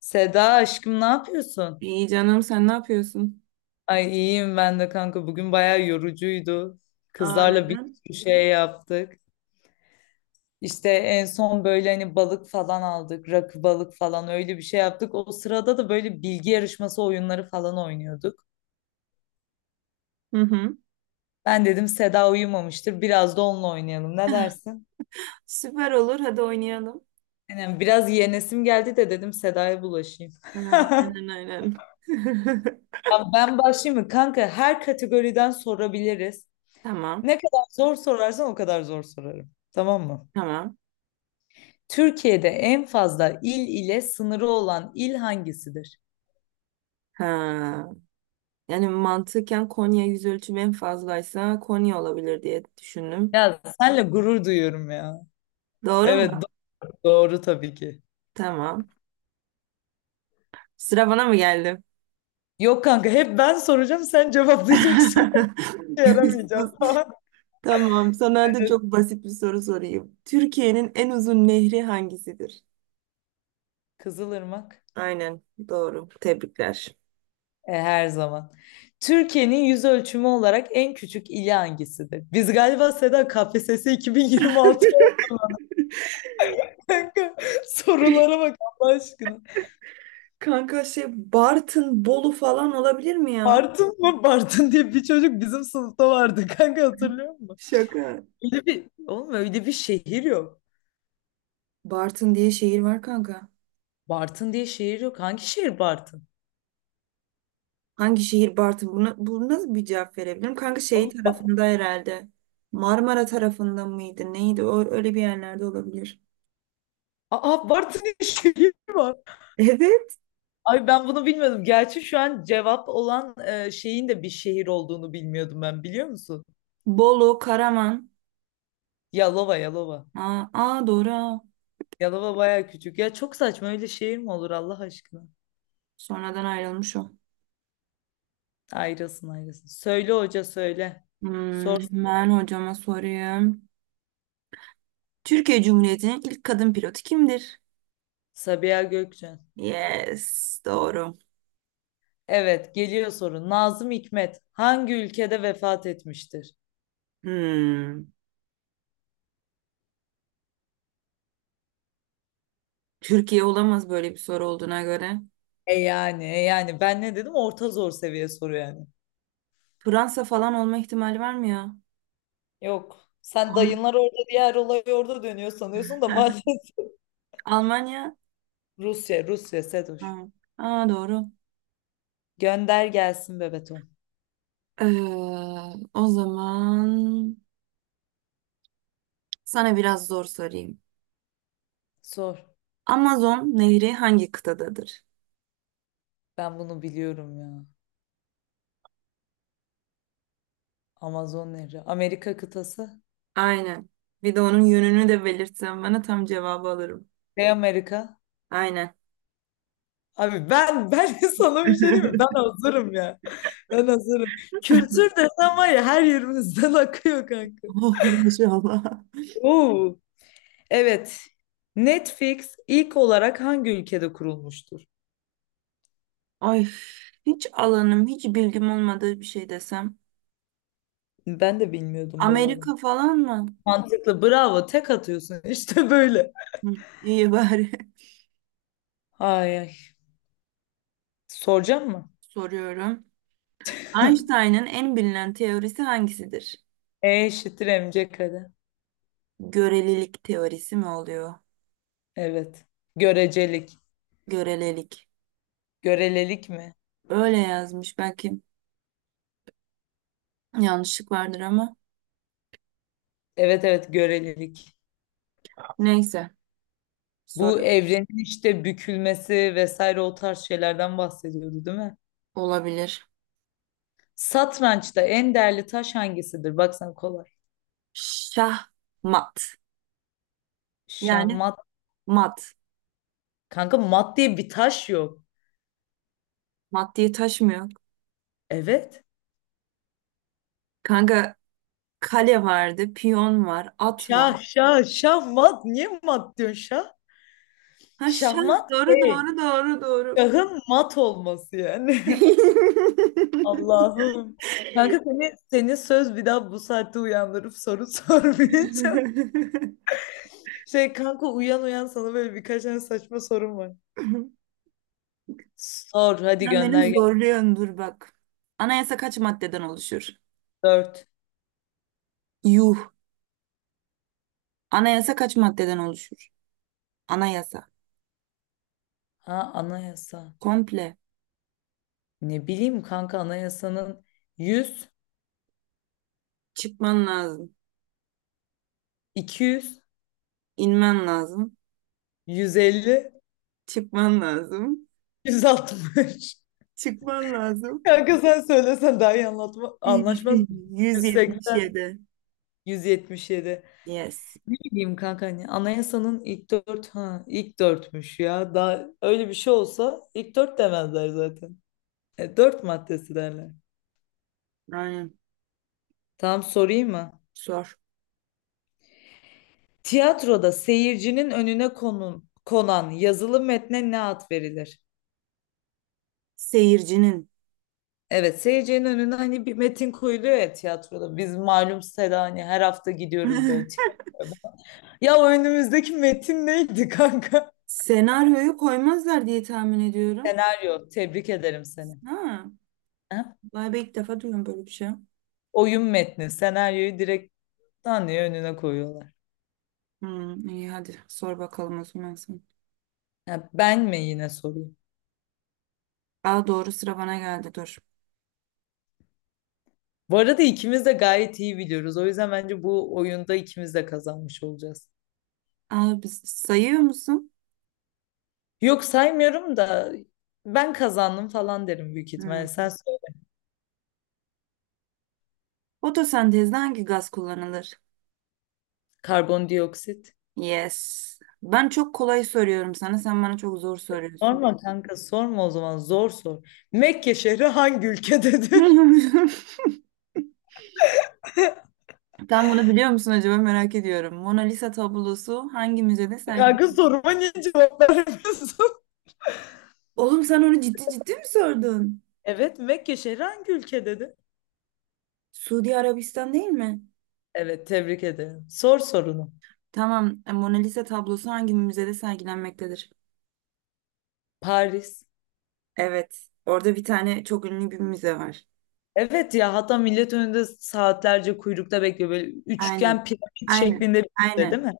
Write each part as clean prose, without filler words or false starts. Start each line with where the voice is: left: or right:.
left: Seda aşkım ne yapıyorsun?
right: İyi canım, sen ne yapıyorsun?
left: Ay iyiyim ben de kanka. Bugün bayağı yorucuydu.
right: Aa,
left: Kızlarla bir
right: neden?
left: sürü şey yaptık. İşte en son böyle hani balık falan aldık. Rakı balık falan öyle bir şey yaptık. O sırada da böyle bilgi yarışması oyunları falan oynuyorduk.
right: Hı hı.
left: Ben dedim Seda uyumamıştır. Biraz da onunla oynayalım. Ne dersin?
right: Süper olur, hadi oynayalım.
left: Yani biraz yenesim geldi de dedim Seda'ya bulaşayım.
right: Ha, aynen aynen.
left: Ben başlayayım mı? Kanka her kategoriden sorabiliriz.
right: Tamam
left: Ne kadar zor sorarsan o kadar zor sorarım. Tamam mı?
right: tamam.
left: Türkiye'de en fazla il ile sınırı olan il hangisidir?
right: Ha, yani mantıken Konya yüz ölçümü en fazlaysa Konya olabilir diye düşündüm.
left: Ya senle gurur duyuyorum ya.
right: Doğru
left: Evet
right: mu?
left: doğru tabii ki.
right: Tamam. Sıra bana mı geldi?
left: Yok kanka hep ben soracağım sen cevaplayacaksın. Yaramayacağım
right: Sus.
left: falan.
right: Tamam, sana da çok basit bir soru sorayım. Türkiye'nin en uzun nehri hangisidir?
left: Kızılırmak.
right: Aynen doğru. Tebrikler.
left: E, her zaman. Türkiye'nin yüz ölçümü olarak en küçük ili hangisidir? Biz galiba Seda KPSS 2026 kanka. Sorulara bak Allah aşkına.
right: Kanka Bartın, Bolu falan olabilir mi ya?
left: Bartın mı? Bartın diye bir çocuk bizim sınıfta vardı kanka hatırlıyor musun?
right: Şaka.
left: Oğlum öyle bir şehir yok.
right: Bartın diye şehir var kanka.
left: Bartın diye şehir yok. Hangi şehir Bartın?
right: Hangi şehir Bartın? Buna, bu nasıl bir cevap verebilirim? Kanka şey
left: Aa,
right: tarafında herhalde. Marmara tarafında mıydı? Neydi? O, öyle bir yerlerde olabilir.
left: aa, Bartın diye şehir var.
right: Evet.
left: Ay ben bunu bilmiyordum. Gerçi şu an cevap olan şeyin de bir şehir olduğunu bilmiyordum ben biliyor musun?
right: Bolu, Karaman.
left: Yalova, Yalova.
right: Aa, aa doğru. Ha.
left: Yalova baya küçük. Ya çok saçma öyle şehir mi olur Allah aşkına?
right: Sonradan ayrılmış o.
left: Ayrılsın ayrılsın. Söyle hoca söyle.
right: Hmm,
left: Sor.
right: hemen hocama sorayım. Türkiye Cumhuriyeti'nin ilk kadın pilotu kimdir?
left: Sabiha Gökçen.
right: Yes, doğru.
left: Evet geliyor soru. Nazım Hikmet hangi ülkede vefat etmiştir?
right: Hmm. Türkiye olamaz, böyle bir soru olduğuna göre.
left: E yani, ben ne dedim? Orta zor seviye soru yani.
right: Fransa falan olma ihtimali var mı ya?
left: Yok. Sen
right: Al-
left: dayınlar orada, diğer olay orada dönüyor sanıyorsun da maalesef.
right: Almanya?
left: Rusya, Rusya Sedoş.
right: Ha. Aa, doğru.
left: Gönder gelsin Bebetom.
right: Ee, O zaman sana biraz zor sorayım.
left: Sor.
right: Amazon nehri hangi kıtadadır?
left: Ben bunu biliyorum ya. Amazon nehri. Amerika kıtası.
right: Aynen. Bir de onun yönünü de belirtsen bana tam cevabı alırım.
left: Kuzey Amerika.
right: Aynen.
left: Abi ben sana bir şey diyeyim mi? Ben hazırım ya. Ben hazırım. Kültür desen var ya her yerimizden akıyor kanka.
right: Oh maşallah.
left: Oo. Evet. Netflix ilk olarak hangi ülkede kurulmuştur?
right: Ay, hiç alanım, hiç bilgim olmadığı bir şey desem.
left: Ben de bilmiyordum bu arada.
right: Amerika falan mı?
left: Mantıklı. Bravo. Tek atıyorsun. İşte böyle.
right: Hı, iyi bari.
left: Ay ay. Soracağım mı?
right: Soruyorum. Einstein'ın en bilinen teorisi hangisidir?
left: E eşittir mc kare.
right: Görelilik teorisi mi oluyor?
left: Evet. Görecelik.
right: Görelilik.
left: Görelelik mi?
right: Öyle yazmış. Belki yanlışlık vardır ama.
left: Evet evet görelilik.
right: Neyse.
left: Bu
right: Soru
left: evrenin işte bükülmesi vesaire o tarz şeylerden bahsediyordu değil mi?
right: olabilir.
left: Satrançta en değerli taş hangisidir? Baksana kolay.
right: Şahmat.
left: Şah
right: Yani
left: mat.
right: mat.
left: Kanka mat diye bir taş yok.
right: Mat diye taş mı yok?
left: Evet.
right: Kanka kale vardı. Piyon var. At var.
left: Şah şah şah mat. Niye mat diyorsun şah?
right: Ha şah.
left: Şahmat
right: Doğru
left: şey.
right: doğru doğru doğru.
left: Şahın mat olması yani. Allah'ım. Kanka senin söz bir daha bu saatte uyandırıp soru sormayacağım. Şey kanka uyan uyan sana böyle birkaç tane saçma sorum var. Sor hadi
right: Sen beni
left: gönder gel.
right: zorluyorsun, dur bak. Anayasa kaç maddeden oluşur?
left: Dört.
right: Yuh. Anayasa kaç maddeden oluşur? Anayasa.
left: Ha anayasa.
right: Komple.
left: Ne bileyim kanka anayasanın 100,
right: Çıkman lazım.
left: 200,
right: İnmen lazım.
left: 150,
right: Çıkman lazım.
left: 160.
right: Çıkman lazım.
left: Kanka sen söylesen daha iyi anlatma, anlaşmaz mı? 180,
right: 177.
left: 177.
right: Yes.
left: Ne bileyim kanka hani anayasanın ilk dört ha ilk dörtmüş ya. Daha öyle bir şey olsa ilk dört demezler zaten. E, dört maddesi derler.
right: Aynen.
left: Tamam sorayım mı?
right: Sor.
left: Tiyatroda seyircinin önüne konan yazılı metne ne ad verilir?
right: Seyircinin.
left: Evet seyircinin önüne hani bir metin koyuluyor ya tiyatroda. Biz malum Seda hani her hafta gidiyoruz böyle tiyatroya. Ya o önümüzdeki metin neydi kanka?
right: Senaryoyu koymazlar diye tahmin ediyorum.
left: Senaryo. Tebrik ederim seni.
right: Ha.
left: Ha?
right: Vay be, ilk defa duyuyorum böyle bir şey.
left: Oyun metni. Senaryoyu direkt Tanrı'ya önüne koyuyorlar.
right: Hmm, iyi hadi sor bakalım o zaman sen.
left: Ha, ben mi yine sorayım?
right: Aa, doğru, sıra bana geldi, dur.
left: Bu arada ikimiz de gayet iyi biliyoruz. O yüzden bence bu oyunda ikimiz de kazanmış olacağız.
right: Aa, biz sayıyor musun?
left: Yok saymıyorum da ben kazandım falan derim büyük ihtimalle.
right: Hmm.
left: Sen sor.
right: Fotosentezde hangi gaz kullanılır?
left: Karbondioksit.
right: Yes. Ben çok kolay soruyorum sana. Sen bana çok zor soruyorsun.
left: Sorma kanka sorma o zaman zor sor. Mekke şehri hangi ülkededir?
right: Sen bunu biliyor musun acaba, merak ediyorum. Mona Lisa tablosu hangi müzede sergilenir?
left: Kanka soruma niye cevap vermiyorsun?
right: Oğlum sen onu ciddi ciddi mi sordun?
left: Evet Mekke şehri hangi ülkededir?
right: Suudi Arabistan değil mi?
left: Evet tebrik ederim. Sor sorunu.
right: Tamam. Mona Lisa tablosu hangi müzede sergilenmektedir?
left: Paris.
right: Evet. Orada bir tane çok ünlü bir müze var.
left: Evet ya hatta millet önünde saatlerce kuyrukta bekliyor. Böyle
right: Aynen.
left: üçgen piramit
right: Aynen.
left: şeklinde bir şey değil
right: Aynen.
left: mi?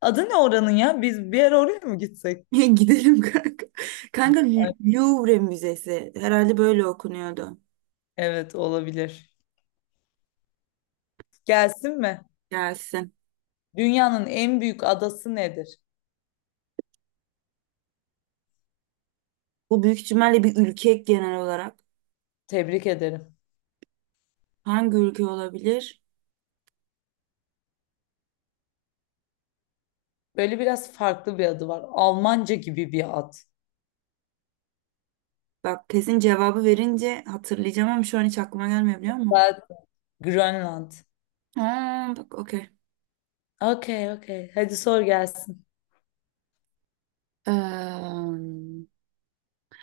left: Adı ne oranın ya? Biz bir ara oraya mı gitsek?
right: Gidelim kanka. Kanka
left: Ay,
right: Louvre Müzesi. Herhalde böyle okunuyordu.
left: evet olabilir. Gelsin mi?
right: Gelsin.
left: Dünyanın en büyük adası nedir?
right: Bu büyük ihtimalle bir ülke genel olarak.
left: Tebrik ederim.
right: Hangi ülke olabilir?
left: Böyle biraz farklı bir adı var. Almanca gibi bir ad.
right: Bak, kesin cevabı verince hatırlayacağım ama şu an hiç aklıma gelmiyor, biliyor musun?
left: Zaten Grönland.
right: Ha, bak, okey.
left: Okey okey. Hadi sor gelsin.
right: Eee,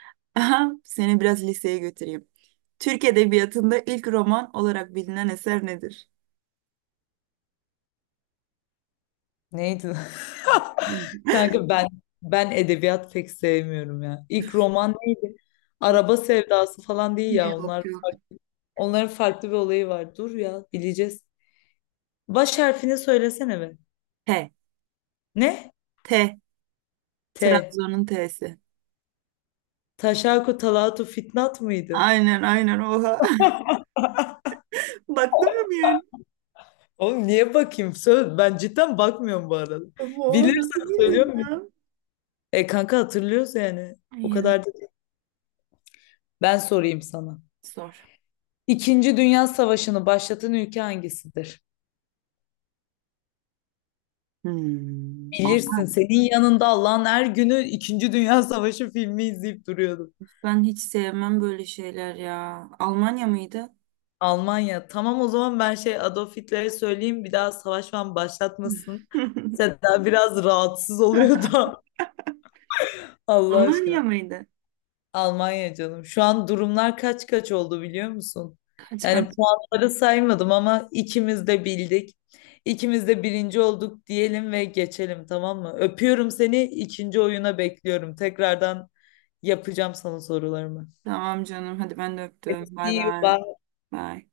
right: Aha, seni biraz liseye götüreyim. Türk Edebiyatı'nda ilk roman olarak bilinen eser nedir?
left: Neydi lan?
right: Hı.
left: Kanka ben edebiyat pek sevmiyorum ya. İlk roman neydi? Araba sevdası falan değil ya
right: Yok
left: onlar.
right: yok.
left: Onların farklı bir olayı var. Dur ya bileceğiz. Baş harfini söylesene be.
right: T.
left: Ne?
right: T.
left: T.
right: Trabzon'un T'si.
left: Taşaku Talatu Fitnat mıydı?
right: Aynen aynen, oha. Baktın mı bir yer?
left: Oğlum niye bakayım? Söz, ben cidden bakmıyorum bu arada.
right: Oha, nasıl
left: Bilirsen
right: bildin
left: söylüyorum muyum?
right: ya?
left: E kanka hatırlıyoruz yani. O
right: Ay ya,
left: kadar da değil. Ben sorayım sana.
right: zor.
left: İkinci Dünya Savaşı'nı başlatan ülke hangisidir?
right: Hmm. Al-
left: Bilirsin senin yanında Allah'ın her günü İkinci Dünya Savaşı filmi izleyip duruyordum.
right: Ben hiç sevmem böyle şeyler ya. Almanya mıydı?
left: Almanya. Tamam o zaman ben şey Adolf Hitler'e söyleyeyim bir daha savaş falan başlatmasın. Seda biraz rahatsız oluyor da Allah
right: Almanya
left: aşkına.
right: mıydı?
left: Almanya canım. Şu an durumlar kaç kaç oldu biliyor musun?
right: Kaç kaç.
left: Yani puanları saymadım ama ikimiz de bildik. İkimiz de birinci olduk diyelim ve geçelim tamam mı? Öpüyorum seni. İkinci oyuna bekliyorum. Tekrardan yapacağım sana sorularımı.
right: Tamam canım. Hadi ben de öptüm. Bay
left: See you.
right: bay.
left: Bye.
right: Bay.